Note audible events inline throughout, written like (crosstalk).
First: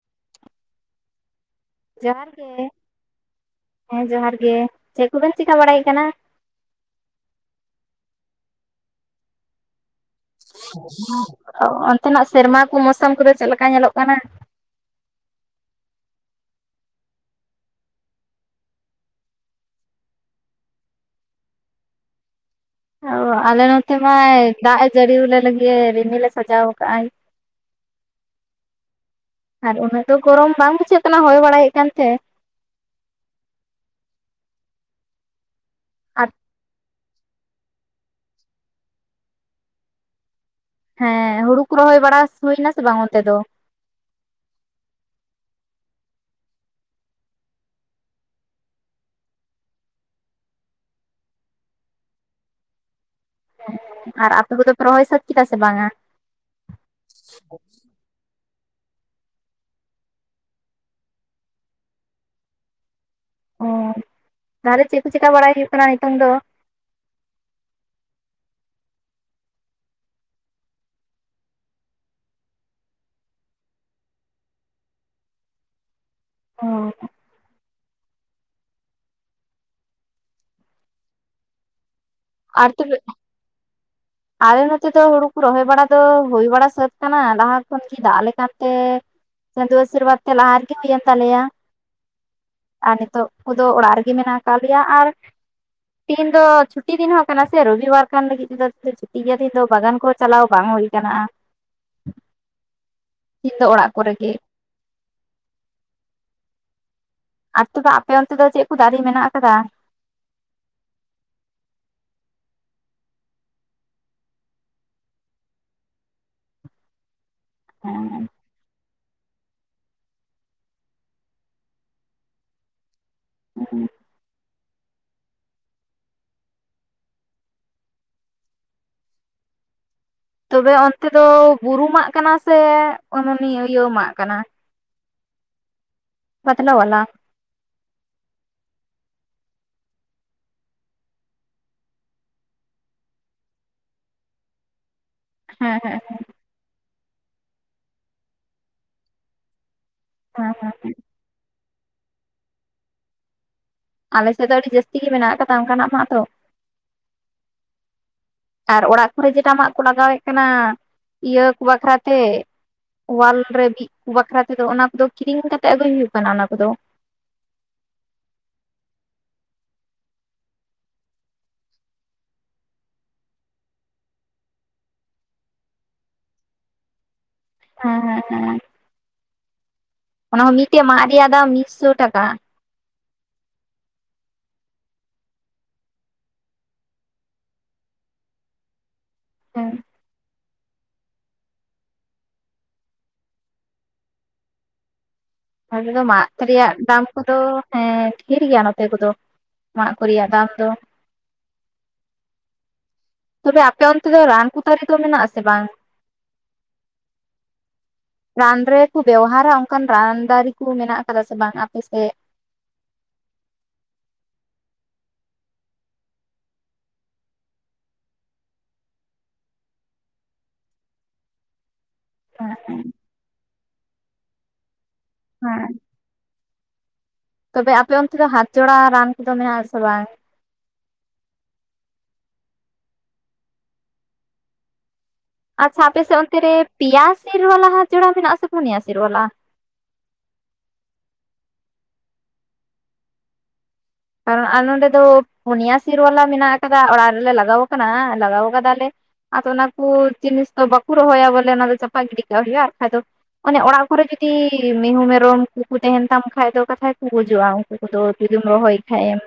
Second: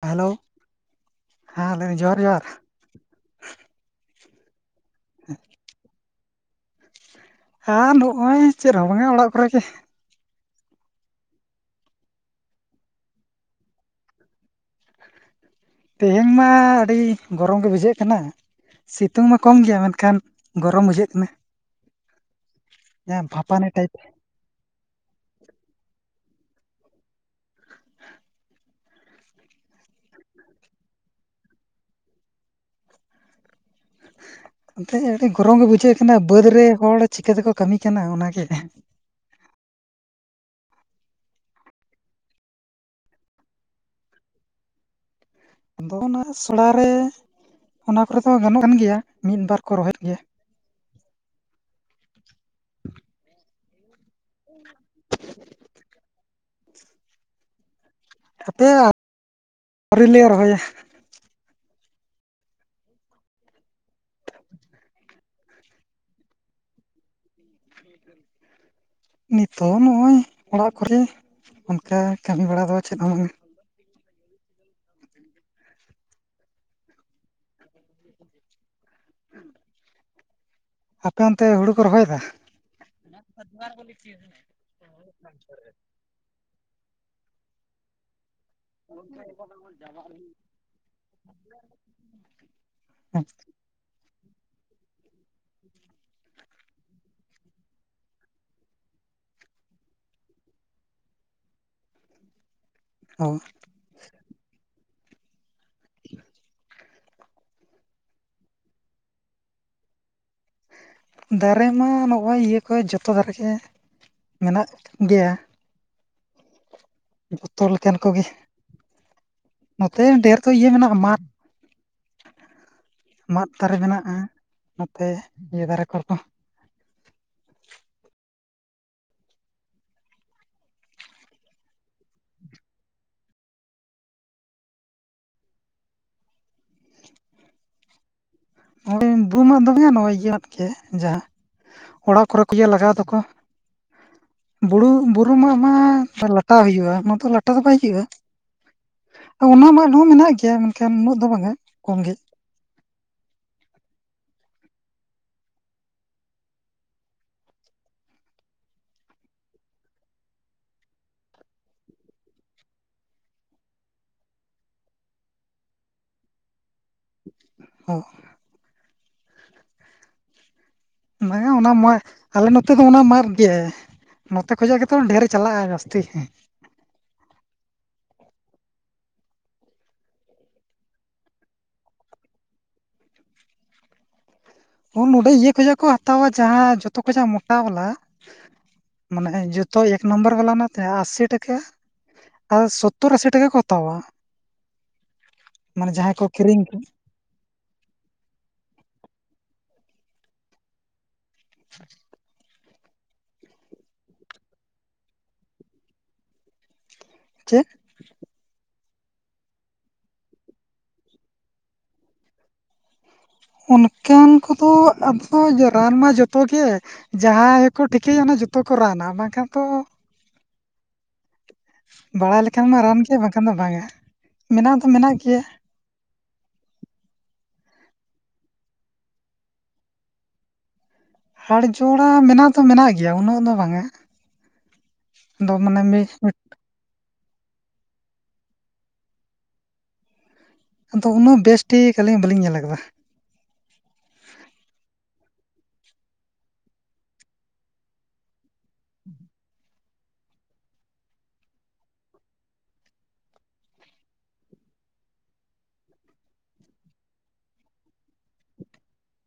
Hello ᱦᱮᱸ ᱞᱟᱹᱭ ᱫᱟᱹᱧ ᱡᱚᱦᱟᱨ ᱜᱮ ᱦᱮᱸ ᱡᱚᱦᱟᱨ ᱜᱮ ᱪᱮᱫ ᱠᱚᱵᱮᱱ ᱪᱮᱠᱟ ᱵᱟᱲᱟᱭᱮᱜ ᱠᱟᱱᱟ (inaudible) ᱟᱨ ᱱᱚᱜᱼᱚᱭ ᱪᱮᱫᱦᱚᱸ ᱵᱟᱝ-ᱟ ᱚᱲᱟᱜ ᱠᱚᱨᱮ ᱜᱮ ᱚᱱᱛᱮᱱᱟᱜ ᱥᱮᱨᱢᱟ ᱠᱚ ᱢᱳᱥᱚᱢ ᱠᱚᱫᱚ ᱪᱮᱫᱞᱮᱠᱟ ᱧᱮᱞᱚᱜ ᱠᱟᱱᱟ ᱛᱮᱦᱮᱧ ᱢᱟ ᱟᱹᱰᱤ ᱜᱚᱨᱚᱢ ᱜᱮ ᱵᱩᱡᱷᱟᱹᱜ ᱠᱟᱱᱟ ᱥᱤᱛᱩᱝ ᱢᱟ ᱠᱚᱢ ᱜᱮᱭᱟ ᱢᱮᱱᱠᱷᱟᱱ ᱜᱚᱨᱚᱢ ᱵᱩᱡᱷᱟᱹᱜ ᱠᱟᱱᱟ (inaudible) ᱡᱟᱦᱟᱸ ᱚᱸ ᱟᱞᱮ ᱵᱷᱟᱯᱟᱱᱤ ᱴᱟᱭᱤᱯ ᱱᱚᱛᱮ ᱢᱟᱭ ᱫᱟᱜ ᱮ ᱡᱟᱹᱲᱤ ᱞᱮ ᱞᱟᱹᱜᱤᱫ ᱨᱤᱢᱤᱞᱮ ᱥᱟᱡᱟᱣ ᱟᱠᱟᱫᱟᱭ ᱟᱨ ᱩᱱᱟᱹᱜ ᱫᱚ ᱜᱚᱨᱚᱢ ᱵᱟᱝ ᱵᱩᱡᱷᱟᱹᱜ ᱠᱟᱱᱟ ᱦᱚᱭ ᱵᱟᱲᱟᱭᱮᱫ ᱠᱟᱱ ᱛᱮ᱾ ᱱᱚᱛᱮ ᱟᱹᱰᱤ ᱜᱚᱨᱚᱢ ᱜᱮ ᱵᱩᱡᱷᱟᱹᱜ ᱠᱟᱱᱟ ᱟᱨ ᱵᱟᱹᱫᱽ ᱨᱮ ᱦᱚᱲ ᱪᱤᱠᱟᱹ ᱛᱮᱠᱚ ᱠᱟᱹᱢᱤ ᱠᱟᱱᱟ ᱚᱱᱟᱜᱮ᱾ ᱦᱮᱸ ᱦᱩᱲᱩ ᱠᱚ ᱨᱚᱦᱚᱭ ᱵᱟᱲᱟ ᱦᱩᱭ ᱱᱟ ᱥᱮ ᱵᱟᱝ ᱚᱱᱛᱮ ᱫᱚ ᱟᱫᱚ ᱚᱱᱟ ᱥᱚᱲᱟ ᱨᱮ ᱚᱱᱟ ᱠᱚᱨᱮ ᱫᱚ ᱜᱟᱱᱚᱜ ᱠᱟᱱ ᱜᱮᱭᱟ ᱢᱤᱫ ᱵᱟᱨ ᱠᱚ ᱨᱚᱦᱚᱭᱮᱫ ᱜᱮᱭᱟ ᱟᱨ ᱟᱯᱮ ᱠᱚᱫᱚ ᱯᱮ ᱨᱚᱦᱚᱭ ᱥᱟᱹᱛ ᱠᱮᱫᱟ ᱥᱮ ᱵᱟᱝ-ᱟ ᱟᱯᱮ (inaudible) ᱟᱹᱣᱨᱤᱞᱮ ᱨᱚᱦᱚᱭᱟ ᱚ ᱛᱟᱦᱚᱞᱮ ᱪᱮᱫ ᱠᱚ ᱪᱮᱠᱟ ᱵᱟᱲᱟᱭ ᱦᱩᱭᱩᱜ ᱠᱟᱱᱟ ᱱᱤᱛᱚᱝ ᱫᱚ (unintelligible) ᱱᱤᱛᱚᱜ ᱱᱚᱜᱼᱚᱭ ᱚᱲᱟᱜ ᱠᱚᱨᱮ ᱚᱱᱠᱟ ᱠᱟᱹᱢᱤ ᱵᱟᱲᱟ ᱫᱚ ᱪᱮᱫ ᱦᱚᱸ ᱚ ᱟᱯᱮ ᱚᱱᱛᱮ ᱦᱩᱲᱩ ᱠᱚ ᱨᱚᱦᱚᱭᱮᱫᱟ ᱟᱨ ᱛᱤᱱᱟᱹᱜ ᱴᱟ (unintelligible) ᱟᱞᱮ ᱱᱚᱛᱮ ᱫᱚ ᱦᱳᱲᱩ ᱠᱚ ᱨᱚᱦᱚᱭ ᱵᱟᱲᱟ ᱫᱚ ᱦᱩᱭ ᱵᱟᱲᱟ ᱥᱟᱹᱛ ᱟᱠᱟᱱᱟ ᱞᱟᱦᱟ ᱠᱷᱚᱱᱜᱤ ᱫᱟᱜ ᱞᱮᱠᱟᱱ ᱨᱮᱜᱮ ᱦᱩᱭᱮᱱ ᱛᱟᱞᱮᱭᱟ (unintelligible) ᱟᱨ ᱱᱤᱛᱚᱜ ᱠᱚ ᱫᱚ ᱚᱲᱟᱜ ᱨᱮᱜᱮ ᱢᱮᱱᱟᱜ (unintelligible) ᱟᱨ ᱛᱤᱦᱤᱧ ᱫᱚ ᱪᱷᱩᱴᱤ ᱫᱤᱱ ᱦᱚᱸ ᱠᱟᱱᱟ ᱥᱮ ᱨᱚᱵᱤᱵᱟᱨ ᱠᱟᱱ ᱞᱟᱹᱜᱤᱫ ᱛᱮᱫᱚ (unintelligible) ᱫᱤᱱ ᱫᱚ ᱵᱟᱜᱟᱱ ᱠᱚ ᱪᱟᱞᱟᱣ ᱵᱟᱝ ᱦᱩᱭ ᱠᱟᱱᱟ (unintelligible) ᱤᱧ ᱫᱚ ᱚᱲᱟ ᱠᱚᱨᱮ ᱜᱮ (unintelligible) ᱟᱨ ᱛᱚᱵᱮ ᱟᱯᱮ ᱚᱱᱛᱮ ᱫᱚ ᱪᱮᱫ ᱠᱚ ᱫᱟᱨᱮ ᱢᱮᱱᱟᱜ ᱟᱠᱟᱫᱟ ᱫᱟᱨᱮ ᱢᱟ ᱱᱚᱜᱼᱚᱭ ᱤᱭᱟᱹ ᱠᱚ ᱡᱚᱛᱚ ᱫᱟᱨᱮᱜᱮ ᱢᱮᱱᱟᱜ ᱜᱮᱭᱟ ᱡᱚᱛᱚ ᱞᱮᱠᱟᱱ ᱦᱮᱸ ᱠᱚᱜᱮ ᱱᱚᱛᱮ ᱰᱷᱮᱨ ᱫᱚ ᱤᱭᱟᱹ ᱢᱮᱱᱟᱜᱼᱟ ᱢᱟᱫᱽ ᱢᱟᱫᱽ ᱫᱟᱨᱮ ᱢᱮᱱᱟᱜᱼᱟ ᱱᱚᱛᱮ ᱤᱭᱟᱹ ᱫᱟᱨᱮ ᱠᱚᱨᱮ ᱫᱚ ᱛᱚᱵᱮ ᱚᱱᱛᱮ ᱫᱚ ᱵᱩᱨᱩ ᱢᱟᱜ ᱠᱟᱱᱟ ᱥᱮ (unintelligible) ᱤᱭᱟᱹ ᱢᱟᱜ ᱠᱟᱱᱟ ᱯᱟᱛᱞᱟ ᱵᱟᱞᱟ ᱱᱚᱜᱼᱚᱭ ᱵᱩᱨᱩ ᱢᱟᱫᱽ ᱫᱚ ᱵᱟᱝᱼᱟ ᱱᱚᱜᱼᱚᱭ ᱤᱭᱟᱹ ᱢᱟᱫᱽ ᱜᱮ ᱡᱟ ᱚᱲᱟᱜ ᱠᱚᱨᱮ ᱠᱚ ᱤᱭᱟᱹ ᱞᱟᱜᱟᱣ ᱫᱚᱠᱚ ᱵᱩᱲᱩ ᱵᱩ ᱵᱩᱨᱩ ᱢᱟᱜ ᱢᱟ ᱦᱮᱸ ᱦᱮᱸ ᱞᱟᱴᱟ ᱦᱩᱭᱩᱜᱼᱟ ᱚᱱᱟ ᱫᱚ ᱞᱟᱴᱟ ᱫᱚ ᱵᱟᱭ ᱦᱩᱭᱩᱜᱼᱟ ᱚᱱᱟ ᱢᱟ (unintelligible) ᱢᱮᱱᱟᱜ ᱦᱮᱸ ᱜᱮᱭᱟ ᱦᱮᱸ ᱢᱮᱱᱠᱷᱟᱱ ᱦᱮᱸ ᱩᱱᱟᱹᱜ ᱫᱚ ᱵᱟᱝᱼᱟ ᱠᱚᱢ ᱜᱮ ᱟᱞᱮ ᱥᱮᱫ ᱫᱚ ᱟᱹᱰᱤ ᱡᱟᱹᱥᱛᱤ ᱜᱮ ᱢᱮᱱᱟᱜ ᱠᱟᱫᱟ ᱚᱝᱠᱟᱱᱟᱜ ᱢᱟᱜ ᱫᱚ ᱟᱨ ᱚᱲᱟᱜ ᱠᱚᱨᱮ ᱡᱮᱴᱟ ᱢᱟᱜ ᱠᱚ ᱞᱟᱜᱟᱣᱮᱫ ᱠᱟᱱᱟ ᱤᱭᱟᱹ ᱠᱚ ᱵᱟᱠᱷᱨᱟ ᱛᱮ ᱚᱣᱟᱞ ᱨᱮ ᱵᱤᱜ ᱵᱟᱠᱷᱨᱟ ᱛᱮᱫᱚ ᱚᱱᱟ ᱠᱚᱫᱚ ᱠᱤᱨᱤᱝ ᱠᱟᱛᱮ ᱟᱹᱜᱩᱭ ᱦᱩᱭᱩᱜ ᱠᱟᱱᱟ ᱚᱱᱟ ᱠᱚᱫᱚ ᱚ (unintelligible) (unintelligible) ᱟᱞᱮ ᱱᱚᱛᱮ ᱫᱚ ᱚᱱᱟ ᱢᱟᱫᱽ ᱜᱮ ᱱᱚᱛᱮ ᱠᱷᱚᱡᱟ ᱜᱮᱛᱚ ᱰᱷᱮᱨᱮ ᱪᱟᱞᱟᱜᱼᱟ ᱡᱟᱹᱥᱛᱤ ᱦᱮᱸ ᱦᱮᱸ ᱦᱮᱸ ᱦᱮᱸ ᱚᱱᱟ ᱦᱚᱸ ᱢᱤᱜᱴᱮᱜ ᱢᱟᱜ ᱨᱮᱭᱟᱜ ᱫᱟᱢ ᱢᱤᱜᱥᱳ ᱴᱟᱠᱟ ᱚ ᱱᱚᱸᱰᱮ ᱤᱭᱟᱹ ᱠᱷᱚᱡᱟᱜ ᱠᱚ ᱦᱟᱛᱟᱣᱟ ᱡᱟᱦᱟ ᱡᱚᱛᱚ ᱠᱷᱚᱡᱟᱜ ᱢᱳᱴᱟ ᱵᱟᱞᱟ ᱢᱟᱱᱮ ᱦᱮᱸ ᱡᱚᱛᱚ ᱮᱠ ᱱᱚᱢᱵᱚᱨ ᱵᱟᱞᱟ ᱟᱥᱤ ᱴᱟᱠᱟ ᱟᱨ ᱥᱳᱛᱛᱳᱨ ᱟᱥᱤ ᱴᱟᱠᱟ ᱠᱚ ᱦᱟᱛᱟᱣᱟ ᱟᱞᱮ ᱢᱟᱱᱮ ᱫᱚ ᱡᱟᱦᱟᱸᱭ ᱠᱚ ᱢᱟᱛ ᱠᱤᱨᱤᱧ ᱨᱮᱭᱟᱜ ᱫᱟᱢ (unintelligible) ᱫᱚ ᱦᱮᱸ ᱰᱷᱤᱨ ᱜᱮᱭᱟ ᱱᱚᱛᱮ ᱠᱚᱫᱚ ᱢᱟᱜ ᱠᱚ ᱨᱮᱭᱟᱜ ᱫᱟᱢ ᱫᱚ (inaudible) ᱛᱚᱵᱮ ᱟᱯᱮ ᱚᱱᱛᱮ ᱫᱚ ᱨᱟᱱ ᱠᱚ ᱫᱟᱨᱮ ᱫᱚ ᱢᱮᱱᱟᱜ ᱟᱥᱮ ᱵᱟᱝ? (unintelligible) ᱪᱮᱫ ᱨᱟᱱ ᱨᱮᱠᱚ ᱵᱮᱣᱦᱟᱨᱟ ᱚᱝᱠᱟᱱ ᱨᱟᱱ ᱫᱟᱨᱤ ᱠᱩ ᱢᱮᱱᱟᱜ ᱠᱟᱫᱟ ᱥᱮ ᱵᱟᱝ ᱟᱯᱮ ᱥᱮᱜ ᱚᱱᱠᱟᱱ ᱠᱚᱫᱚ ᱟᱫᱚ ᱨᱟᱱ ᱢᱟ ᱡᱚᱛᱚ ᱜᱮ ᱡᱟᱦᱟᱭ ᱠᱚ ᱴᱷᱤᱠᱟᱹᱭᱟ ᱚᱱᱟ ᱡᱷᱚᱛᱚ ᱠᱚ ᱨᱟᱱᱟ ᱵᱟᱝ ᱠᱷᱟᱱ ᱛᱚ ᱵᱟᱲᱟᱭ ᱦᱮᱸ ᱞᱮᱠᱷᱟᱱ ᱢᱟ ᱦᱮᱸ ᱨᱟᱱ ᱜᱮ ᱵᱟᱝ ᱠᱷᱟᱱ ᱫᱚ ᱵᱟᱝᱼᱟ, ᱢᱮᱱᱟᱜ ᱫᱚ ᱢᱮᱱᱟᱜ ᱜᱮᱭᱟ (unintelligible) ᱛᱚᱵᱮ ᱟᱯᱮ ᱚᱱᱛᱮ ᱫᱚ ᱦᱟᱛᱡᱚᱲᱟ ᱨᱟᱱ ᱠᱚᱫᱚ ᱢᱮᱱᱟᱜ ᱟᱥᱮ ᱵᱟᱝ ᱦᱟᱲ ᱡᱚᱲᱟ ᱢᱮᱱᱟᱜ ᱫᱚ ᱢᱮᱱᱟᱜ ᱜᱮᱭᱟ ᱩᱱᱟᱹᱜ ᱫᱚ ᱵᱟᱝᱼᱟ ᱟᱪᱪᱷᱟ ᱟᱯᱮ ᱥᱮᱫ ᱚᱱᱛᱮ ᱨᱮ ᱯᱮᱭᱟ ᱥᱤᱨ ᱵᱟᱞᱟ ᱦᱟᱛᱡᱚᱲᱟ ᱢᱮᱱᱟᱜ ᱟᱥᱮ ᱯᱚᱱᱭᱟ ᱥᱤᱨ ᱵᱟᱞᱟ ᱟᱫᱚ ᱩᱱᱟᱹᱜ ᱵᱮᱥᱴᱷᱤᱠ ᱟᱹᱞᱤᱧ ᱵᱟᱹᱞᱤᱧ ᱧᱮᱞ ᱟᱠᱟᱫᱟ (unintelligible) ᱱᱚᱸᱰᱮ ᱫᱚ ᱯᱩᱱᱭᱟ ᱥᱤᱨ ᱵᱟᱞᱟ ᱢᱮᱱᱟᱜ ᱟᱠᱟᱫᱟ ᱚᱲᱟᱜ ᱨᱮᱞᱮ ᱞᱟᱜᱟᱣ ᱠᱟᱱᱟ ᱞᱟᱜᱟᱣ ᱠᱟᱫᱟᱞᱮ ᱟᱫᱚ ᱚᱱᱟ ᱠᱚ ᱡᱤᱱᱤᱥ ᱫᱚ ᱵᱟᱠᱚ ᱨᱚᱦᱚᱭᱟ ᱵᱚᱞᱮ ᱚᱱᱟ ᱫᱚ ᱪᱟᱯᱟ ᱜᱤᱰᱤ ᱠᱟᱜ ᱦᱩᱭᱩᱜᱼᱟ ᱵᱟᱠᱷᱟᱡ ᱫᱚ ᱚᱱᱮ ᱚᱲᱟᱜ ᱠᱚᱨᱮ ᱡᱩᱫᱤ ᱢᱤᱦᱩ ᱢᱮᱨᱚᱢ ᱠᱚᱠᱚ ᱛᱟᱦᱮᱱ ᱛᱟᱢ ᱠᱷᱟᱡ ᱫᱚ ᱠᱟᱛᱷᱟᱭ ᱠᱚ ᱜᱩᱡᱩᱜᱼᱟ (unintelligible) ᱨᱚᱦᱚᱭ ᱠᱷᱟᱡ ᱮᱢ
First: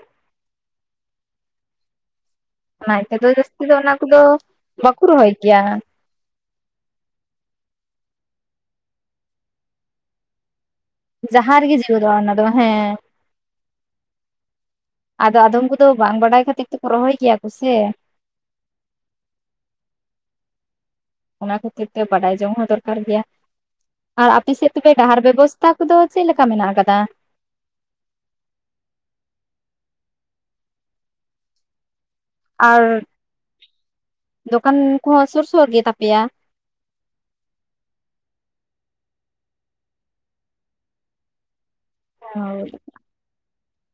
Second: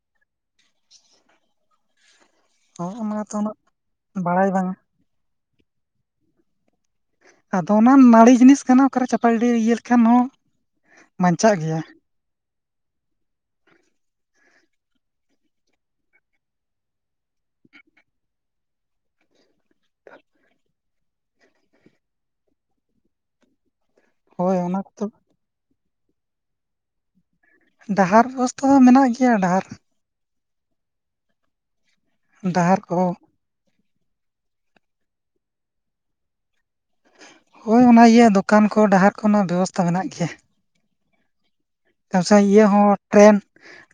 (inaudible) ᱚᱱᱟ ᱤᱛᱟᱹ ᱫᱚ ᱚᱱᱟᱛᱮ ᱩᱱᱟᱹᱜ ᱡᱟᱹᱥᱛᱤ ᱫᱚ ᱚᱱᱟ ᱠᱚᱫᱚ ᱵᱟᱲᱟᱭ ᱵᱟᱝᱟ ᱵᱟᱠᱚ ᱨᱚᱦᱚᱭ ᱜᱮᱭᱟ ᱟᱫᱚ ᱚᱱᱟ ᱱᱟᱹᱲᱤ ᱡᱤᱱᱤᱥ ᱠᱟᱱᱟ ᱚᱠᱟᱨᱮ ᱪᱟᱯᱟᱜᱤᱰᱤ ᱤᱭᱟᱹ ᱞᱮᱠᱷᱟᱱ ᱦᱚᱸ ᱵᱟᱧᱪᱟᱜ ᱡᱟᱦᱟᱸ ᱨᱮᱜᱮ ᱜᱮᱭᱟ ᱡᱤᱣᱮᱫᱚᱜ-ᱟ ᱚᱱᱟ ᱫᱚ ᱦᱮᱸ ᱟᱫᱚ ᱟᱫᱚᱢ ᱠᱚᱫᱚ ᱵᱟᱝ ᱵᱟᱰᱟᱭ ᱠᱷᱟᱹᱛᱤᱨ ᱛᱮᱠᱚ ᱨᱚᱦᱚᱭ ᱠᱮᱭᱟ ᱠᱚ ᱥᱮ (unintelligible) ᱚᱱᱟ ᱠᱷᱟᱹᱛᱤᱨ ᱛᱮ ᱵᱟᱰᱟᱭ ᱡᱚᱝ ᱦᱚᱸ ᱫᱚᱨᱠᱟᱨ ᱜᱮᱭᱟ ᱟᱨ ᱦᱳᱭ ᱟᱯᱮ ᱥᱮᱫ ᱚᱱᱟ ᱛᱮᱯᱮ ᱠᱚᱫᱚ ᱰᱟᱦᱟᱨ ᱵᱮᱵᱚᱥᱼᱼ ᱛᱟ ᱠᱚᱫᱚ ᱪᱮᱫ ᱞᱮᱠᱟ ᱢᱮᱱᱟᱜ ᱟᱠᱟᱫᱟ? ᱰᱟᱦᱟᱨ ᱵᱮᱵᱚᱥᱛᱷᱟ ᱫᱚ ᱢᱮᱱᱟᱜ ᱜᱮᱭᱟ ᱰᱟᱦᱟᱨ ᱰᱟᱦᱟᱨ ᱟᱨ ᱠᱚᱦᱚᱸ ᱫᱚᱠᱟᱱ ᱠᱚᱦᱚᱸ ᱥᱳᱨ ᱥᱳᱨ ᱜᱮ ᱛᱟᱯᱮᱭᱟ? ᱦᱳᱭ ᱚᱱᱟ ᱤᱭᱟᱹ ᱫᱚᱠᱟᱱ ᱠᱚ ᱰᱟᱦᱟᱨ ᱠᱷᱚᱱᱟᱜ ᱵᱮᱵᱚᱥᱛᱟ ᱢᱮᱱᱟᱜ ᱜᱮᱭᱟ (unintelligible) ᱤᱭᱟᱹ ᱦᱮᱸ ᱦᱚᱸ ᱴᱨᱮᱹᱱ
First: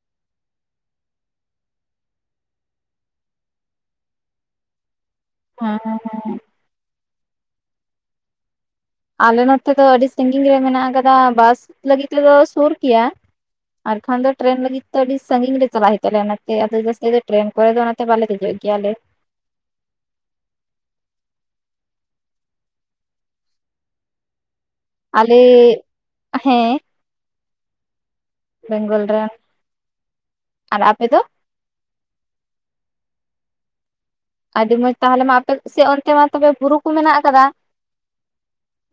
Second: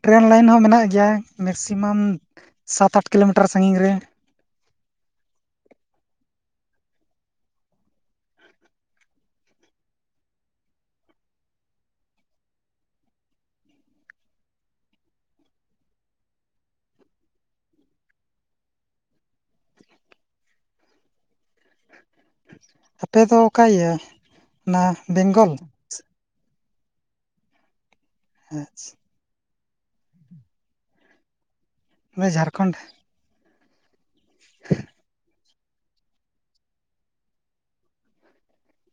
ᱴᱨᱮᱹᱱ ᱞᱟᱭᱤᱱ ᱦᱚᱸ ᱢᱮᱱᱟᱜ ᱜᱮᱭᱟ ᱢᱮᱠᱥᱤᱢᱟᱢ ᱥᱟᱛ ᱟᱴ ᱠᱤᱞᱳᱢᱤᱴᱟᱨ ᱥᱟᱺᱜᱤᱧ ᱨᱮ ᱦᱮᱸ ᱦᱮᱸ ᱟᱞᱮ ᱱᱚᱛᱮ ᱫᱚ ᱟᱹᱰᱤ ᱥᱟᱺᱜᱤᱧ ᱨᱮ ᱢᱮᱱᱟᱜ ᱟᱠᱟᱫᱟ ᱵᱟᱥ ᱞᱟᱹᱜᱤᱫ ᱛᱮᱫᱚ ᱥᱩᱨ ᱜᱮᱭᱟ ᱟᱨᱠᱷᱟᱱ ᱫᱚ ᱴᱨᱮᱱ ᱞᱟᱹᱜᱤᱫ ᱛᱮ ᱟᱹᱰᱤ ᱥᱟᱺᱜᱤᱧ ᱨᱮ ᱪᱟᱞᱟᱜ ᱦᱳᱭᱳᱜ ᱛᱟᱞᱮᱭᱟ ᱚᱱᱟᱛᱮ ᱟᱫᱚ ᱡᱟᱹᱥᱛᱤ ᱫᱚ ᱴᱨᱮᱹᱱ ᱠᱚᱨᱮ ᱫᱚ ᱚᱱᱟ ᱵᱟᱞᱮ ᱫᱮᱡᱚᱜ ᱜᱮᱭᱟᱞᱮ ᱟᱯᱮᱫᱚ ᱚᱠᱟ ᱤᱭᱟᱹ ᱚᱱᱟ ᱟᱞᱮ ᱵᱮᱝᱜᱚᱞ ᱦᱮᱸ ᱵᱮᱝᱜᱚᱞ ᱟᱪᱪᱷᱟ ᱨᱮᱱ ᱟᱨ ᱟᱯᱮ ᱫᱚ ᱟᱰᱮ ᱡᱷᱟᱲᱠᱷᱚᱸᱰ ᱟᱹᱰᱤ ᱢᱚᱸᱡᱽ ᱛᱟᱦᱚᱞᱮ ᱢᱟ ᱟᱯᱮ ᱥᱮᱫ ᱚᱱᱛᱮ ᱢᱟ ᱛᱮ ᱵᱩᱨᱩ ᱠᱚ ᱢᱮᱱᱟᱜ ᱠᱟᱫᱟ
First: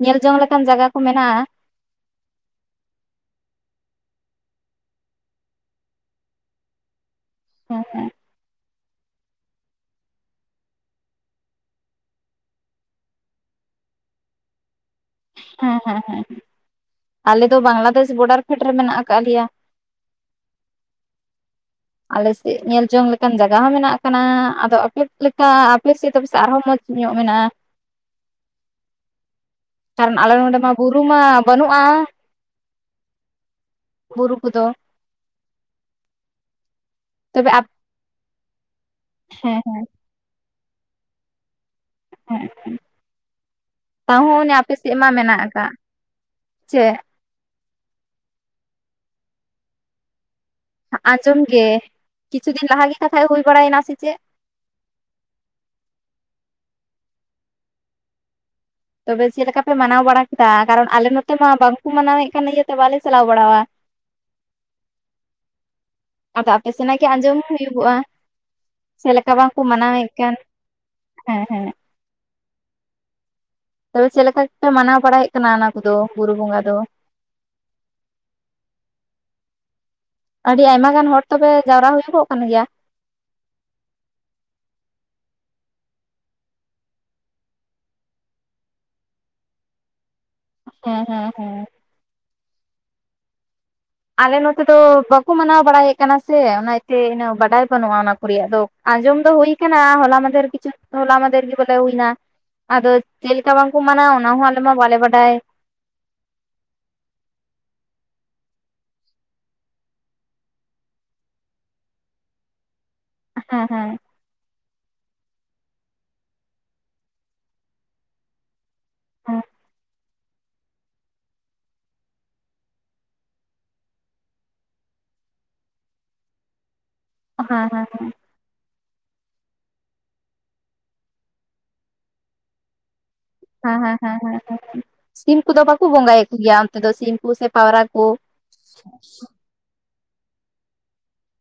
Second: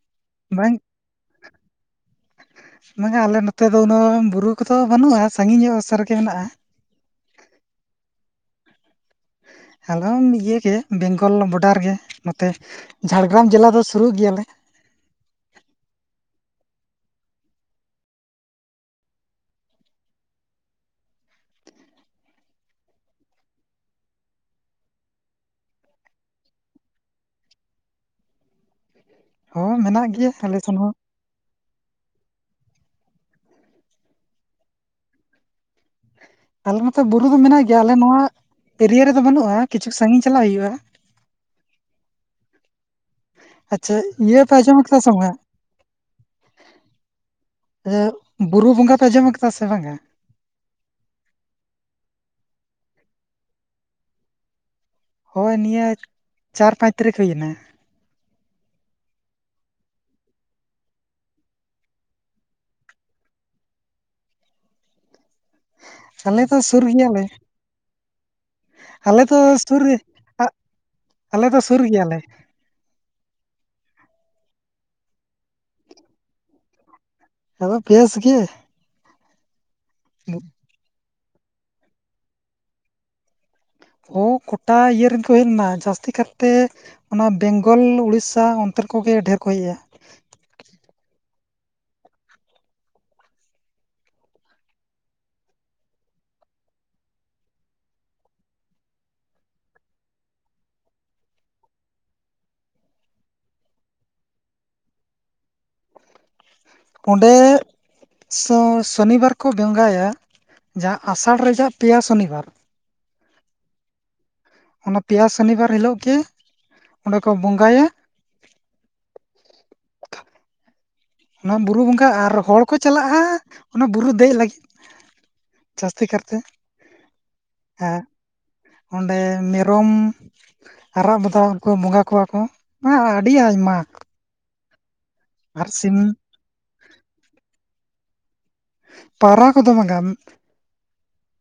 ᱧᱮᱞ ᱡᱚᱝ ᱞᱮᱠᱟᱱ ᱵᱟᱝ ᱡᱟᱭᱜᱟ ᱠᱚ ᱢᱮᱱᱟᱜᱼᱟ ᱵᱟᱝᱟ ᱟᱞᱮ ᱱᱚᱛᱮ ᱫᱚ ᱩᱱᱟᱹᱜ ᱵᱩᱨᱩ ᱠᱚᱫᱚ ᱵᱟᱹᱱᱩᱜᱼᱟ ᱥᱟᱺᱜᱤᱧ ᱧᱚᱜ ᱚᱥᱟ ᱨᱮᱜᱮ ᱢᱮᱱᱟᱜᱼᱟ ᱦᱮ ᱦᱮᱸ ᱦᱮᱞᱚᱝ ᱤᱭᱮ ᱜᱮ ᱵᱮᱝᱜᱚᱞ ᱵᱚᱰᱟᱨ ᱜᱮ ᱱᱚᱛᱮ ᱡᱷᱟᱲᱜᱨᱟᱢ ᱡᱮᱞᱟ ᱫᱚ ᱥᱩᱨᱩᱜ ᱜᱮᱭᱟᱞᱮ ᱦᱮᱸ ᱦᱮᱸ ᱦᱮᱸ ᱟᱞᱮ ᱫᱚ ᱵᱟᱝᱞᱟᱫᱮᱥ ᱵᱚᱰᱟᱨ ᱯᱷᱮᱸᱰ ᱨᱮ ᱢᱮᱱᱟᱜ ᱠᱟᱫ ᱞᱮᱭᱟ ᱟᱞᱮᱥᱮᱫ ᱧᱮᱞ ᱡᱚᱝ ᱞᱮᱠᱟᱱ ᱡᱟᱭᱜᱟ ᱦᱚᱸ ᱢᱮᱱᱟᱜ ᱟᱠᱟᱱᱟ ᱟᱫᱚ ᱟᱯᱮ ᱞᱮᱠᱟ ᱟᱯᱮᱥᱮᱫ ᱫᱚ ᱟᱨᱦᱚᱸ ᱢᱚᱡᱽ ᱧᱚᱜ ᱢᱮᱱᱟᱜᱼᱟ ᱦᱚᱸ ᱢᱮᱱᱟᱜ ᱠᱟᱨᱚᱱ ᱜᱮᱭᱟ ᱟᱞᱮ ᱱᱚᱰᱮ ᱢᱟ ᱥᱮᱱ ᱦᱚᱸ ᱵᱩᱨᱩ ᱢᱟ ᱵᱟᱹᱱᱩᱜᱼᱟ ᱵᱩᱨᱩ ᱠᱚᱫᱚ ᱟᱞᱮ ᱱᱚᱛᱚ ᱵᱩᱨᱩ ᱫᱚ ᱛᱚᱵᱮ ᱟᱯ ᱢᱮᱱᱟᱜ ᱜᱮᱭᱟ ᱟᱞᱮ ᱱᱚᱣᱟ ᱮᱨᱤᱭᱟ ᱨᱮᱫᱚ ᱵᱟᱹᱱᱩᱜᱼᱟ ᱦᱮᱸ ᱦᱮᱸ ᱠᱤᱪᱷᱩ ᱥᱟᱺᱜᱤᱧ ᱪᱟᱞᱟᱜ ᱦᱩᱭᱩᱜᱼᱟ (unintelligible) ᱟᱪᱪᱷᱟ ᱤᱭᱟᱹ ᱛᱟᱦᱚᱸ ᱯᱮ ᱟᱯᱮ ᱟᱸᱡᱚᱢ ᱥᱮᱫ ᱠᱟᱫᱟ ᱢᱟ ᱥᱮ ᱵᱟᱝᱟ ᱢᱮᱱᱟᱜ ᱟᱠᱟᱫ ᱪᱮᱫ? ᱵᱩᱨᱩ ᱵᱚᱸᱜᱟ ᱯᱮ ᱟᱸᱡᱚᱢ ᱟᱠᱟᱫᱟ ᱥᱮ ᱵᱟᱝᱟ ᱟᱸᱡᱚᱢ ᱜᱮ ᱠᱤᱪᱷᱩ ᱫᱤᱱ ᱞᱟᱦᱟᱮ ᱠᱟᱛᱷᱟ ᱜᱮ ᱦᱩᱭ ᱵᱟᱲᱟᱭᱮᱱᱟ ᱥᱮ ᱪᱮᱫ ᱦᱳᱭ ᱱᱤᱭᱟᱹ ᱪᱟᱨ ᱯᱟᱸᱪ ᱛᱟᱹᱨᱤᱠᱷ ᱦᱩᱭᱱᱟ ᱛᱚᱵᱮ ᱪᱮᱫ ᱞᱮᱠᱟᱯᱮ ᱢᱟᱱᱟᱣ ᱵᱟᱲᱟ ᱠᱮᱫᱟ ᱠᱟᱨᱚᱱ ᱟᱞᱮ ᱱᱚᱛᱮ ᱢᱟ ᱵᱟᱝᱠᱚ ᱢᱟᱱᱟᱣᱮᱫ ᱠᱟᱱ ᱤᱭᱟᱹᱛᱮ ᱵᱟᱞᱮ ᱪᱟᱞᱟᱣ ᱵᱟᱲᱟᱣᱟ ᱟᱞᱮ ᱟᱫᱚ ᱫᱚ ᱟᱯᱮ ᱥᱩᱨ ᱥᱮᱱᱟᱜ ᱜᱮ ᱜᱮᱭᱟᱞᱮ ᱟᱸᱡᱚᱢ ᱦᱩᱭᱩᱜᱚᱜᱼᱟ ᱪᱮᱫ ᱟᱞᱮ ᱞᱮᱠᱟ ᱫᱚ ᱵᱟᱝᱠᱚ ᱥᱩᱨ ᱨᱮ ᱢᱟᱱᱟᱣᱮᱫ ᱠᱟᱱ ᱦᱮᱸ ᱟᱞᱮ ᱫᱚ ᱦᱮᱸ ᱥᱩᱨ ᱜᱮᱭᱟᱞᱮ ᱛᱚᱵᱮ ᱪᱮᱫ ᱞᱮᱠᱟᱯᱮ ᱢᱟᱱᱟᱣ ᱵᱟᱲᱟᱭᱮᱫ ᱠᱟᱱᱟ ᱚᱱᱟ ᱠᱚᱫᱚ ᱵᱩᱨᱩ ᱵᱚᱸᱜᱟ ᱫᱚ ᱟᱫᱚ ᱵᱮᱥ ᱜᱮ ᱟᱹᱰᱤ ᱟᱭᱢᱟ ᱜᱟᱱ ᱦᱚᱲ ᱛᱚᱵᱮ ᱡᱟᱣᱨᱟ ᱦᱩᱭᱩᱜᱚᱜ ᱠᱟᱱ ᱜᱮᱭᱟ? ᱦᱚ ᱜᱚᱴᱟ ᱤᱭᱟᱹ ᱨᱮᱱ ᱠᱚ ᱦᱮᱡᱱᱟ ᱡᱟᱹᱥᱛᱤ ᱠᱟᱛᱮ ᱚᱱᱟ ᱵᱮᱝᱜᱚᱞ ᱩᱳᱲᱤᱥᱥᱟ ᱚᱱᱛᱮᱱ ᱠᱚᱜᱮ ᱰᱷᱮᱨ ᱠᱚ ᱤᱭᱹᱼᱟ ᱦᱮᱸ ᱦᱮᱸ ᱦᱮᱸ ᱟᱞᱮ ᱱᱚᱛᱮ ᱫᱚ ᱵᱟᱠᱚ ᱢᱟᱱᱟᱣ ᱵᱟᱲᱟᱭᱮᱫ ᱠᱟᱱᱟ ᱥᱮ ᱚᱱᱟ ᱛᱮ ᱤᱱᱟᱹᱜ ᱵᱟᱰᱟᱭ ᱵᱟᱹᱱᱩᱜᱼᱟ ᱚᱱᱟ ᱠᱚ ᱨᱮᱭᱟᱜ ᱫᱚ ᱟᱸᱡᱚᱢ ᱫᱚ ᱦᱩᱭ ᱟᱠᱟᱱᱟ ᱦᱚᱞᱟ ᱢᱟᱫᱷᱮᱨ ᱠᱤᱪᱷᱩ ᱦᱚᱞᱟ ᱢᱟᱫᱷᱮᱨ ᱜᱮ ᱵᱚᱞᱮ ᱦᱩᱭᱱᱟ ᱟᱫᱚ ᱪᱮᱫ ᱞᱮᱠᱟ ᱵᱟᱝᱠᱚ ᱢᱟᱱᱟᱣ ᱚᱱᱟ ᱦᱚᱸ ᱟᱞᱮ ᱢᱟ ᱵᱟᱞᱮ ᱵᱟᱰᱟᱭ᱾ ᱚᱸᱰᱮ ᱥᱚ ᱥᱚᱱᱤᱵᱟᱨ ᱠᱚ ᱵᱚᱸᱜᱟᱭᱟ ᱡᱟᱦᱟᱸ ᱟᱥᱟᱲ ᱨᱮᱭᱟᱜ ᱯᱮᱭᱟ ᱥᱚᱱᱤᱵᱟᱨ ᱦᱮᱸ ᱦᱮᱸ ᱚᱱᱟ ᱯᱮᱭᱟ ᱥᱚᱱᱤᱵᱟᱨ ᱦᱤᱞᱳᱜ ᱜᱮ ᱚᱸᱰᱮ ᱠᱚ ᱵᱚᱸᱜᱟᱭᱟ (unintelligible) ᱚᱱᱟ ᱵᱩᱨᱩ ᱵᱚᱸᱜᱟ ᱟᱨ ᱦᱚᱲ ᱠᱚ ᱪᱟᱞᱟᱜᱼᱟ ᱚᱱᱟ ᱵᱩᱨᱩ ᱫᱮᱡ ᱞᱟᱹᱜᱤᱫ ᱡᱟᱹᱥᱛᱤ ᱠᱟᱨᱛᱮ ᱦᱮᱸ ᱦᱮᱸ ᱟᱨ ᱦᱮᱸ ᱚᱸᱰᱮ ᱢᱮᱨᱚᱢ ᱟᱨᱟᱜ ᱵᱚᱫᱟ ᱠᱚ ᱵᱚᱸᱜᱟ ᱠᱚᱣᱟ ᱠᱚ ᱟᱹᱰᱤ ᱦᱮᱸ ᱟᱭᱢᱟ ᱦᱮᱸ ᱦᱮᱸ ᱥᱤᱢ ᱠᱚᱫᱚ ᱟᱨ ᱵᱟᱠᱚ ᱥᱤᱢ ᱵᱚᱸᱜᱟᱭ ᱜᱮᱭᱟ ᱚᱱᱛᱮ ᱫᱚ ᱥᱤᱢ ᱠᱚ ᱥᱮ ᱯᱟᱣᱨᱟ ᱠᱚ ᱯᱟᱣᱨᱟ ᱠᱚᱫᱚ ᱵᱟᱝ-ᱟ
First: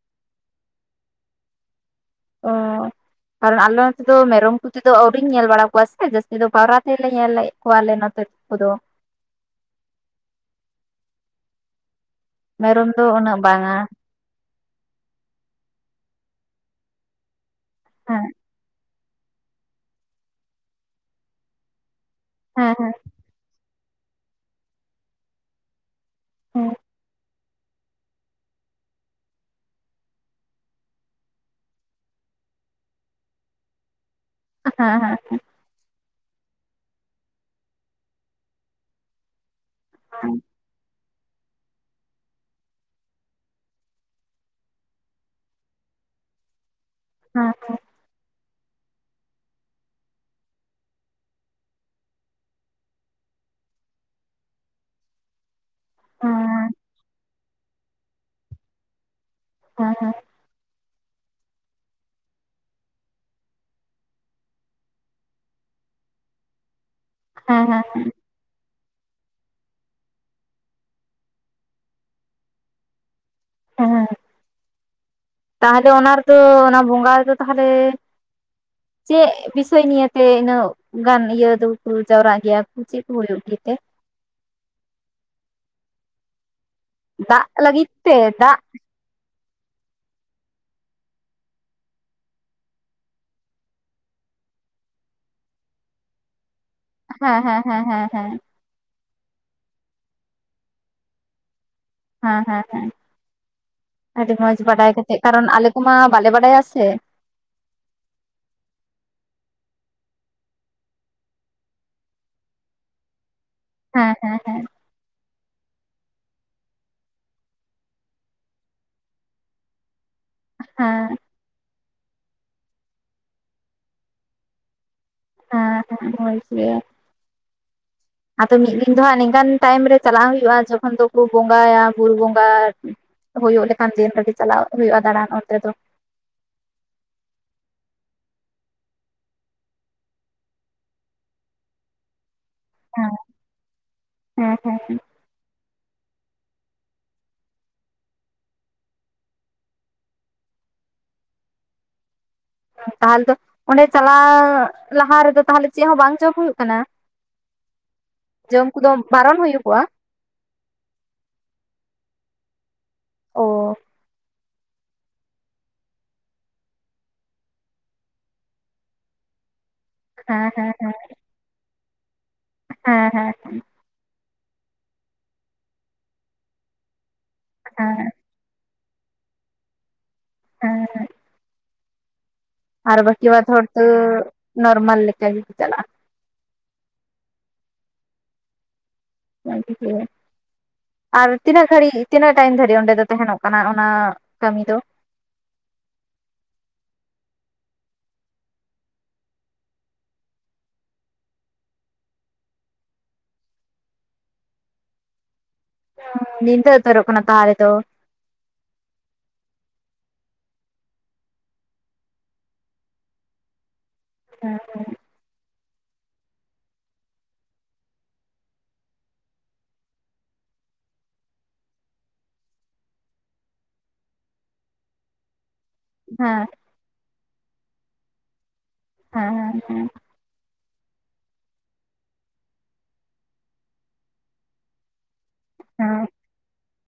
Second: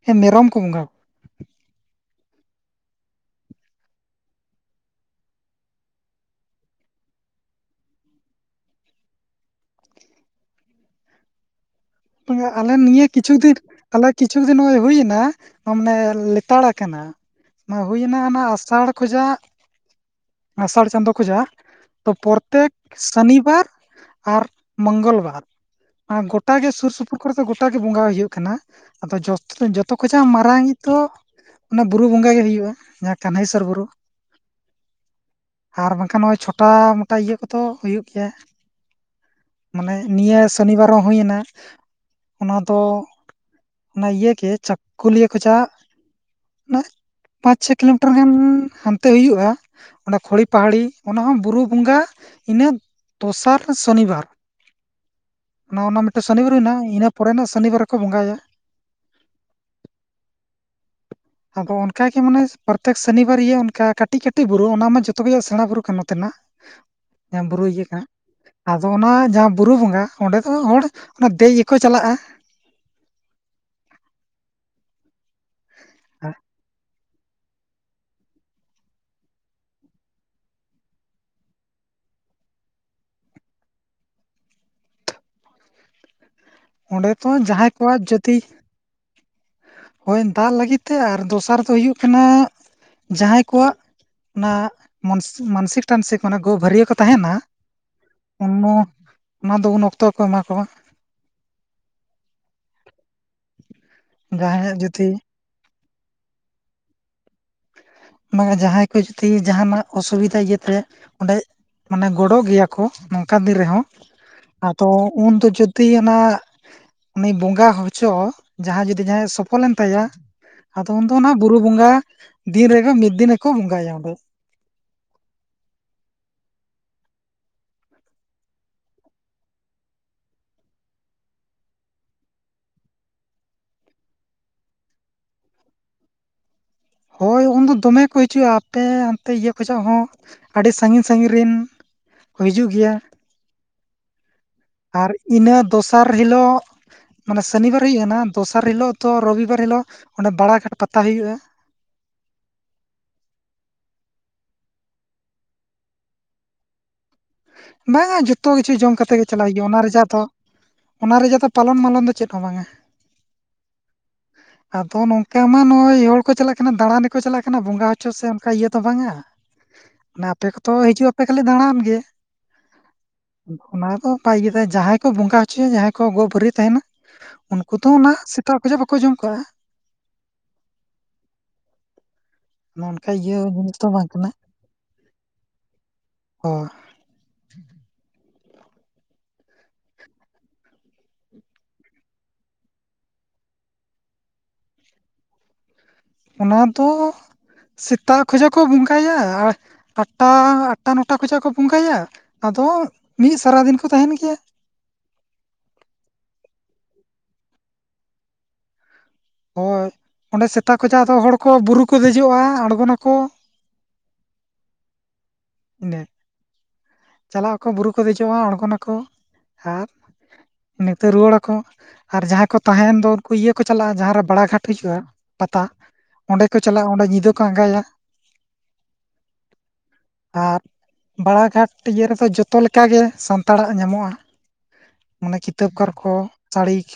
ᱦᱮᱸ ᱢᱮᱨᱚᱢ ᱠᱚ ᱵᱚᱸᱜᱟ ᱚᱸ ᱠᱟᱨᱚᱱ ᱟᱞᱮ ᱱᱚᱛᱮ ᱫᱚ ᱢᱮᱨᱚᱢ ᱠᱚ ᱛᱮᱫᱚ ᱟᱹᱣᱨᱤᱧ ᱧᱮᱞ ᱵᱟᱲᱟ ᱠᱚᱣᱟ ᱥᱮ ᱡᱟᱹᱥᱛᱤ ᱫᱚ ᱯᱟᱣᱨᱟ ᱛᱮᱞᱮ ᱧᱮᱞᱮᱫ ᱠᱚᱣᱟᱞᱮ ᱱᱚᱛᱮ ᱟᱫᱚ ᱾ (unintelligible) ᱯᱤᱭᱟᱹ ᱟᱞᱮ ᱢᱮᱨᱚᱢ ᱫᱚ ᱱᱤᱭᱟᱹ ᱠᱤᱪᱷᱩ ᱩᱱᱟᱹᱜ ᱫᱤᱱ ᱵᱟᱝᱟ ᱟᱞᱮ ᱠᱤᱪᱷᱩ ᱫᱤᱱ ᱱᱚᱜᱚᱭ ᱦᱩᱭᱱᱟ ᱢᱟᱱᱮ ᱞᱮᱛᱟᱲ ᱟᱠᱟᱱᱟ ᱦᱩᱭ ᱦᱮᱸ ᱮᱱᱟ ᱚᱱᱟ ᱟᱥᱟᱲ ᱠᱷᱚᱡᱟᱜ ᱟᱥᱟᱲ ᱪᱟᱸᱫᱳ ᱠᱷᱚᱡᱟᱜ ᱛᱚ ᱯᱚᱨᱛᱮᱠ ᱦᱮᱸ ᱦᱮᱸ ᱥᱟᱱᱤᱵᱟᱨ ᱟᱨ ᱢᱚᱝᱜᱚᱞ ᱵᱟᱨ ᱜᱚᱴᱟ ᱜᱮ ᱦᱮᱸ ᱥᱩ ᱥᱩᱨ ᱥᱩᱯᱩᱨ ᱠᱚᱨᱮ ᱫᱚ ᱜᱚᱴᱟᱜᱮ ᱵᱚᱸᱜᱟ ᱤᱭᱟᱹᱜ ᱠᱟᱱᱟ ᱟᱫᱚ ᱡᱚᱛ ᱡᱚᱛᱚ ᱠᱷᱚᱡᱟᱜ ᱢᱟᱨᱟᱝ ᱤᱡ ᱫᱚ ᱚᱱᱟ ᱵᱩᱨᱩ ᱵᱚᱸᱜᱟ ᱜᱮ ᱦᱩᱭᱩᱜᱼᱟ ᱡᱟᱦᱟᱸ ᱠᱟᱱᱦᱟᱹᱭᱥᱚᱨ ᱵᱩᱨᱩ ᱦᱮᱸ ᱦᱮᱸ ᱦᱮᱸ ᱟᱨ ᱵᱟᱝᱠᱷᱟᱱ ᱱᱚᱜᱼᱚᱭ ᱪᱷᱚᱴᱟ ᱢᱚᱴᱟ ᱤᱭᱟᱹ ᱠᱚᱫᱚ ᱦᱩᱭᱩᱜ ᱜᱮᱭᱟ᱾ ᱢᱟᱱᱮ ᱱᱤᱭᱟᱹ ᱥᱚᱱᱤᱵᱟᱨ ᱦᱚᱸ ᱦᱩᱭᱮᱱᱟ᱾ ᱚᱱᱟ ᱫᱚ ᱚᱱᱟ ᱤᱭᱟᱹ ᱜᱮ ᱪᱟᱹᱠᱩᱞᱤᱭᱟᱹ ᱠᱷᱚᱡᱟᱜᱼᱼ ᱚᱱᱟᱜ ᱦᱮᱸ ᱯᱟᱸᱪ ᱪᱷᱚ ᱠᱤᱞᱳᱢᱤᱴᱟᱨ ᱜᱟᱱ ᱦᱟᱱᱛᱮ ᱦᱩᱭᱩᱜᱼᱟ ᱚᱱᱰᱮ ᱠᱷᱚᱲᱤ ᱯᱟᱦᱟᱲᱤ ᱚᱱᱟ ᱦᱚᱸ ᱵᱩᱨᱩ ᱵᱚᱸᱜᱟ ᱤᱱᱟᱹ ᱫᱚᱥᱟᱨ ᱥᱚᱱᱤᱵᱟᱨ ᱚᱱᱜᱚ ᱱᱟ ᱢᱤᱫᱴ ᱦᱮᱸ ᱥᱚᱱᱤᱵᱟᱨ ᱦᱩᱭᱮᱱᱟ ᱤᱱᱟᱹ ᱯᱚᱨᱮᱱᱟᱜ ᱥᱚᱱᱤᱵᱟᱨ ᱨᱮᱠᱚ ᱵᱚᱸᱜᱟᱭᱟ᱾ ᱦᱮᱸ ᱦᱮᱸ ᱟᱫᱚ ᱚᱱᱠᱟᱜᱮ ᱢᱟᱱᱮ ᱯᱨᱚᱛᱮᱠ ᱥᱚᱱᱤᱵᱟᱨ ᱤᱭᱟᱹ ᱚᱱᱠᱟ ᱠᱟᱹᱴᱤᱡ ᱠᱟᱹᱴᱤᱡ ᱵᱩᱨᱩ ᱚᱱᱟ ᱢᱟ ᱡᱚᱛᱚ ᱠᱷᱚᱡᱟᱜ ᱥᱮᱬᱟ ᱵᱩᱨᱩ ᱠᱟᱱᱟ ᱱᱚᱛᱮᱱᱟᱜ (inaudible) ᱡᱟ ᱵᱩᱨᱩ ᱦᱮᱸ ᱤᱭᱟᱹ ᱠᱟᱱᱟ ᱟᱫᱚ ᱚᱱᱟ ᱡᱟᱦᱟᱸ ᱵᱩᱨᱩ ᱵᱚᱸᱜᱟ ᱚᱸᱰᱮ ᱫᱚ ᱦᱚᱲ ᱚᱱᱟ ᱫᱮᱡ ᱜᱮᱠᱚ ᱪᱟᱞᱟᱜᱼᱟ ᱦᱮᱸ ᱛᱟᱦᱚᱞᱮ ᱚᱱᱟ ᱨᱮᱫᱚ ᱚᱱᱟ ᱵᱚᱸᱜᱟ ᱨᱮᱫᱚ ᱛᱟᱦᱚᱞᱮ ᱪᱮᱫ ᱵᱤᱥᱚᱭ ᱱᱤᱭᱮᱛᱮ ᱤᱱᱟᱹ ᱜᱟᱱ ᱤᱭᱟᱹ ᱫᱩ ᱠᱩ ᱡᱟᱣᱨᱟᱜ ᱜᱮᱭᱟ ᱠᱩ ᱪᱮᱫ ᱠᱩ ᱦᱩᱭᱩᱜ ᱜᱮᱛᱮ? ᱚᱸᱰᱮᱛᱚ ᱫᱟᱜ ᱡᱟᱦᱟᱸᱭ ᱞᱟᱹᱜᱤᱫ ᱠᱚᱣᱟᱜ ᱛᱮ ᱡᱟᱹᱛᱤ ᱫᱟᱜ ᱦᱳᱭ ᱫᱟᱞ ᱞᱟᱹᱜᱤᱫ ᱛᱮ ᱟᱨ ᱫᱚᱥᱟᱨ ᱫᱚ ᱦᱩᱭᱩᱜ ᱠᱟᱱᱟ ᱡᱟᱦᱟᱸᱭ ᱠᱚᱣᱟᱜ ᱚᱱᱟ ᱢᱳᱱᱥ ᱢᱟᱱᱥᱤᱠ ᱴᱟᱱᱥᱤᱠ ᱚᱱᱟ ᱜᱳ ᱵᱷᱟᱹᱨᱭᱟᱹ ᱠᱚᱛ ᱛᱟᱦᱮᱱᱟ ᱦᱮᱸ ᱦᱮᱸ ᱦᱮᱸ ᱦᱮᱸ ᱦᱮᱸ ᱩᱱᱱᱚ ᱚᱱᱟ ᱫᱚ ᱩᱱ ᱚᱠᱛᱚ ᱠᱚ ᱮᱢᱟ ᱠᱚᱣᱟ ᱦᱮᱸ ᱦᱮᱸ ᱦᱮᱸ ᱟᱹᱰᱤ ᱢᱚᱸᱡᱽ ᱡᱟᱦᱟᱸᱭᱟᱜ ᱵᱟᱰᱟᱭ ᱡᱩᱫᱤ ᱠᱟᱛᱮᱜ ᱠᱟᱨᱚᱱ ᱟᱞᱮ ᱠᱚᱢᱟ ᱵᱟᱞᱮ ᱵᱟᱰᱟᱭᱟ ᱥᱮ ᱵᱟᱝᱼᱟ ᱡᱟᱦᱟᱸᱭ ᱠᱚ ᱡᱩᱫᱤ ᱡᱟᱦᱟᱱᱟᱜ ᱚᱥᱩᱵᱤᱫᱟ ᱜᱤᱛᱟᱭᱚᱸᱰᱮ ᱢᱟᱱᱮ ᱜᱮᱭᱟ ᱠᱚ ᱱᱚᱝᱠᱟ ᱫᱤᱱ ᱨᱮᱦᱚᱸ ᱦᱮᱸ ᱦᱮᱸ ᱦᱮᱸ ᱟᱫᱚ ᱩᱱᱫᱚ ᱡᱩᱫᱤ ᱚᱱᱟ ᱩᱱᱤ ᱵᱚᱸᱜᱟ ᱦᱚᱪᱚ ᱡᱟᱦᱟᱸᱭ ᱡᱩᱫᱤ ᱡᱟᱦᱟᱸᱭᱟᱜ ᱥᱚᱯᱷᱚᱞ ᱮᱱ ᱛᱟᱭᱟ ᱟᱫᱚ ᱩᱱᱫᱚ ᱦᱮᱸ ᱚᱱᱟ ᱵᱩᱨᱩ ᱵᱚᱸᱜᱟ ᱫᱤᱱ ᱨᱮᱜᱮ ᱢᱤᱫ ᱫᱤᱱ ᱜᱮᱠᱚ ᱵᱚᱸᱜᱟᱭᱟ ᱦᱮᱸ ᱦᱮᱸ ᱢᱚᱡ ᱜᱮ ᱟᱫᱚ ᱢᱤᱫ ᱫᱤᱱ ᱫᱚ ᱦᱟᱸᱜ ᱱᱤᱝᱠᱟᱱ ᱴᱟᱭᱤᱢ ᱨᱮ ᱪᱟᱞᱟᱜ ᱦᱩᱭᱩᱜᱼᱟ ᱡᱚᱠᱷᱚᱱ ᱫᱚᱠᱚ ᱵᱚᱸᱜᱟᱭᱟ ᱵᱩᱨᱩ ᱵᱚᱸᱜᱟ ᱦᱩᱭᱩᱜ ᱞᱮᱠᱷᱟᱱ ᱫᱤᱱ ᱪᱟᱞᱟᱜ ᱦᱩᱭᱩᱜᱼᱟ ᱫᱟᱬᱟᱱ ᱚᱱᱛᱮ ᱫᱚ ᱦᱳᱭ ᱩᱱᱫᱚ ᱫᱚᱢᱮ ᱠᱚ ᱦᱤᱡᱩᱜᱼᱟ ᱟᱯᱮ ᱦᱟᱱᱛᱮ ᱤᱭᱟᱹ ᱠᱷᱚᱱᱟᱜ ᱦᱚᱸ ᱟᱹᱰᱤ ᱥᱟᱺᱜᱤᱧ ᱥᱟᱺᱜᱤᱧ ᱨᱮᱱ ᱦᱤᱡᱩᱜ ᱜᱮᱭᱟ ᱦᱮᱸ ᱦᱮᱸ ᱦᱮᱸ ᱟᱨ ᱤᱱᱟᱹ ᱫᱚᱥᱟᱨ ᱦᱤᱞᱳᱜ ᱢᱟᱱᱮ ᱥᱚᱱᱤᱵᱟᱨ ᱦᱩᱭᱩᱜ ᱠᱟᱱᱟ ᱫᱚᱥᱟᱨ ᱦᱤᱞᱳᱜ ᱛᱚ ᱨᱚᱵᱤᱵᱟᱨ ᱦᱤᱞᱳᱜ ᱚᱸᱰᱮ ᱵᱟᱲᱟᱜᱷᱟᱴ ᱯᱟᱛᱟ ᱦᱩᱭᱩᱜᱼᱟ ᱛᱟᱦᱚᱞᱮ ᱫᱚ ᱚᱸᱰᱮ ᱪᱟᱞᱟᱣ ᱞᱟᱦᱟ ᱨᱮᱫᱚ ᱛᱟᱦᱚᱞᱮ ᱪᱮᱫ ᱦᱚᱸ ᱵᱟᱝ ᱪᱚᱯ ᱦᱩᱭᱩᱜ ᱠᱟᱱᱟ ᱵᱟᱝᱼᱟ ᱡᱚᱛᱚ ᱠᱤᱪᱷᱩ ᱠᱚᱫᱚ ᱡᱚᱢ ᱠᱟᱛᱮ ᱜᱮ ᱵᱟᱨᱚᱱ ᱪᱟᱞᱟᱜ ᱦᱩᱭᱩᱜᱼᱟ ᱦᱩᱭᱩᱜᱚᱜᱼᱟ ᱚᱱᱟ ᱨᱮᱭᱟᱜᱟ ᱫᱚ ᱚᱱᱟ ᱨᱮᱭᱟᱜ ᱫᱚ ᱯᱟᱞᱚᱱ-ᱢᱟᱞᱚᱱ ᱫᱚ ᱪᱮᱫ ᱦᱚᱸ ᱵᱟᱝᱼᱟ ᱚ ᱟᱫᱚ ᱱᱚᱝᱠᱟ ᱢᱟ ᱱᱚᱜᱼᱚᱭ ᱦᱚᱲ ᱠᱚ ᱪᱟᱞᱟᱜ ᱠᱟᱱᱟ ᱫᱟᱬᱟᱱᱠᱚ ᱪᱟᱞᱟᱜ ᱠᱟᱱᱟ ᱵᱚᱸᱜᱟ ᱦᱚᱪᱚ ᱥᱮ ᱚᱱᱠᱟ ᱤᱭᱟᱹ ᱫᱚ ᱵᱟᱝᱟ ᱦᱮᱸ ᱟᱯᱮ ᱠᱚᱛᱚ ᱦᱮᱸ ᱦᱤᱡᱩᱜ ᱟᱯᱮ ᱠᱷᱟᱞᱤ ᱫᱟᱬᱟᱱ ᱜᱮ ᱦᱮᱸ ᱦᱮᱸ ᱚᱱᱟ ᱫᱚ ᱵᱟᱭ ᱡᱟᱦᱟᱸᱭ ᱠᱚ ᱵᱚᱸᱜᱟ ᱦᱚᱪᱚᱭᱟ ᱡᱟᱦᱟᱸᱭ ᱠᱚ ᱜᱚ ᱵᱷᱟᱹᱨᱭ ᱛᱟᱦᱮᱱᱟ ᱩᱱᱠᱩ ᱫᱚ ᱦᱮᱸ ᱚᱱᱟ ᱥᱮᱛᱟᱜ ᱵᱮᱞᱟ ᱵᱟᱠᱚ ᱡᱚᱢ ᱠᱟᱜᱼᱟ (unintelligible) ᱟᱨ ᱚᱱᱠᱟ ᱵᱟᱹᱠᱤ ᱤᱭᱟᱹ ᱵᱟᱫ ᱦᱚᱲ ᱡᱤᱱᱤᱥ ᱫᱚ ᱵᱟᱝ ᱠᱟᱱᱟ ᱱᱚᱨᱢᱟᱞ ᱞᱮᱠᱟ ᱜᱮᱠᱚ ᱪᱟᱞᱟᱜᱼᱟ (unintelligible) (inaudible) ᱟᱨ ᱛᱤᱱᱟᱹᱜ ᱜᱷᱟᱹᱲᱤᱡ ᱛᱤᱱᱟᱹᱜ ᱴᱟᱭᱤᱢ ᱫᱟᱹᱨᱤᱡ ᱚᱸᱰᱮ ᱫᱚ ᱛᱟᱦᱮᱱᱚᱜ ᱠᱟᱱᱟ ᱚᱱᱟ ᱠᱟᱹᱢᱤ ᱫᱚ ᱚᱱᱟ ᱫᱚ ᱥᱮᱛᱟᱜ ᱠᱷᱚᱡᱟᱜ ᱠᱚ ᱵᱚᱸᱜᱟᱭᱟ ᱟᱨ ᱟᱴᱴᱟ ᱟᱴᱴᱟ ᱱᱚᱴᱟ ᱠᱷᱚᱱᱟᱜ ᱠᱚ ᱵᱚᱸᱜᱟᱭᱟ ᱟᱫᱚ ᱢᱤᱫ ᱥᱟᱨᱟᱫᱤᱱ ᱠᱚ ᱛᱟᱦᱮᱱ ᱜᱮᱭᱟ (unintelligible) ᱧᱤᱫᱟᱹ ᱩᱛᱟᱹᱨᱚᱜ ᱠᱟᱱᱟ ᱛᱟᱦᱚᱞᱮ ᱛᱚ ᱦᱳᱭ ᱚᱸᱰᱮ ᱥᱮᱛᱟ ᱠᱷᱚᱡᱟᱜ ᱟᱫᱚ ᱦᱚᱲᱠᱚ ᱵᱩᱨᱩ ᱠᱚ ᱫᱮᱡᱚᱜᱼᱟ ᱟᱬᱜᱚᱱᱟᱠᱚ ᱦᱮᱸ ᱦᱮᱸ (inaudible) ᱪᱟᱞᱟᱜ ᱟᱠᱚ ᱵᱩᱨᱩ ᱠᱚ ᱫᱮᱡᱚᱜᱼᱟ ᱟᱬᱜᱚᱱᱟᱠᱚ ᱟᱨ ᱱᱤᱛᱚᱜ ᱨᱩᱣᱟᱹᱲᱟᱠᱚ ᱟᱨ ᱡᱟᱦᱟᱸᱭ ᱠᱚ ᱛᱟᱦᱮᱱ ᱫᱚ ᱩᱱᱠᱩ ᱤᱭᱟᱹ ᱠᱚ ᱪᱟᱞᱟᱜᱼᱟ ᱡᱟᱦᱟᱸ ᱨᱮ ᱵᱟᱲᱟᱟᱜᱷᱟᱴ ᱦᱩᱭᱩᱜᱼᱟ ᱯᱟᱛᱟ ᱚᱸᱰᱮ ᱦᱮᱸ ᱠᱚ ᱪᱟᱞᱟᱜᱼᱟ ᱚᱸᱰᱮ ᱧᱤᱫᱟᱹ ᱠᱚ ᱟᱸᱜᱟᱭᱟ (inaudible) ᱦᱮᱸ ᱦᱮᱸ ᱦᱮᱸ ᱟᱨ ᱵᱟᱲᱟ ᱜᱷᱟᱴ ᱤᱭᱟᱹ ᱨᱮᱫᱚ ᱡᱚᱛᱚ ᱞᱮᱠᱟᱜᱮ ᱥᱟᱱᱛᱟᱲᱟᱜ ᱧᱟᱢᱚᱜᱼᱟ ᱢᱟᱱᱮ ᱠᱤᱛᱟᱹᱵ ᱟᱨ ᱦᱮᱸ ᱠᱚ ᱥᱟᱹᱲᱤ ᱠᱚ,